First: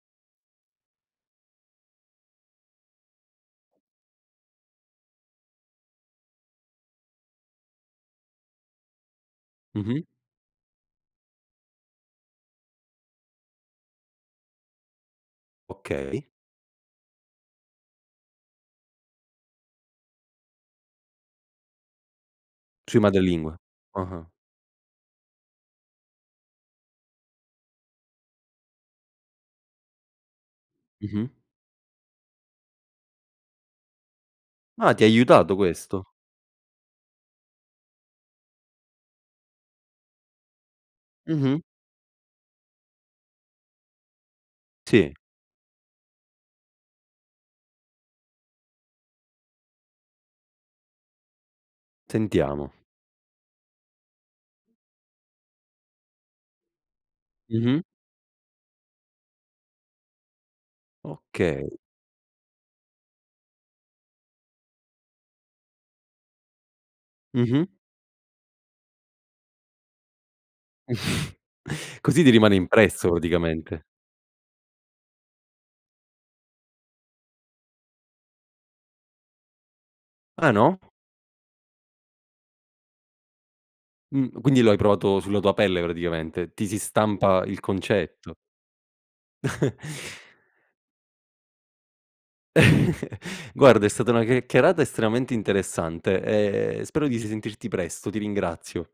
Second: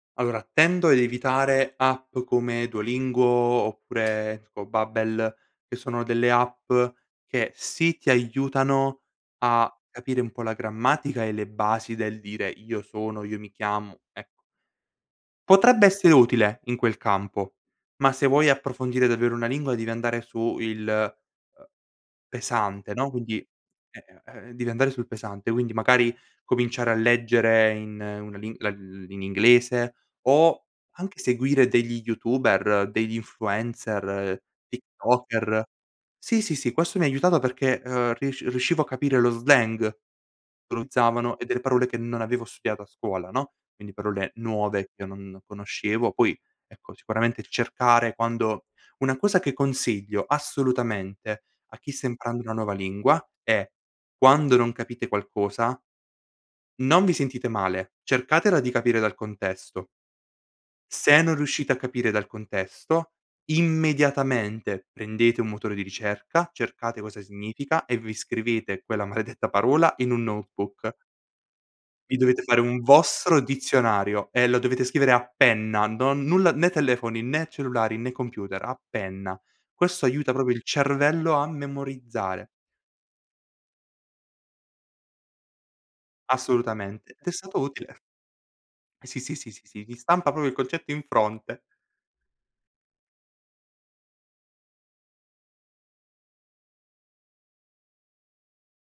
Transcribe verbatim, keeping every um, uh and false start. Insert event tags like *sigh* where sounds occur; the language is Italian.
Allora, tendo ad evitare app come Duolingo oppure tipo Babbel, che sono delle app che sì, ti aiutano a Mh-mh. capire un po' la grammatica e le basi del dire: "Io sono, io mi chiamo", ecco. Potrebbe essere Okay. utile in quel campo, ma se vuoi approfondire davvero una lingua devi andare su il, uhm, pesante, Sui no, quindi madrelingua. eh, Ah-ah. uhm, devi andare sul pesante. Quindi magari cominciare a leggere in una li uhm, in inglese o anche Mh-mh. seguire degli youtuber, degli influencer, Ah, ti ha aiutato tiktoker. questo? Sì, sì, sì, questo mi ha aiutato perché, uhm, risc riuscivo a capire lo slang che utilizzavano e delle Mh-mh. parole che non avevo studiato a scuola, no. Quindi parole nuove che io Sì. non conoscevo. Poi, ecco, sicuramente cercare quando una cosa che consiglio assolutamente a chi sta imparando una nuova Sentiamo. lingua è: quando non capite qualcosa non vi sentite Mh-mh. male, cercatela di capire dal contesto. Se non Okay. riuscite a capire dal contesto, immediatamente prendete un motore di ricerca, cercate cosa Mh-mh. significa e vi scrivete quella maledetta parola in un notebook. *chuckles* Vi Così ti dovete rimane fare un impresso vostro praticamente. dizionario e lo dovete scrivere a penna. Non nulla, né telefoni, né cellulari, né computer, a penna. Questo aiuta Ah, proprio il no? cervello a memorizzare. Mh. Quindi lo hai provato sulla tua pelle praticamente, ti si Assolutamente, t'è stampa il stato utile. concetto. Sì, sì, sì, sì, *chuckles* sì, ti stampa propo il concetto in fronte. *chuckles* Guarda è stata una chiacchierata estremamente interessante e spero di risentirti presto, ti ringrazio.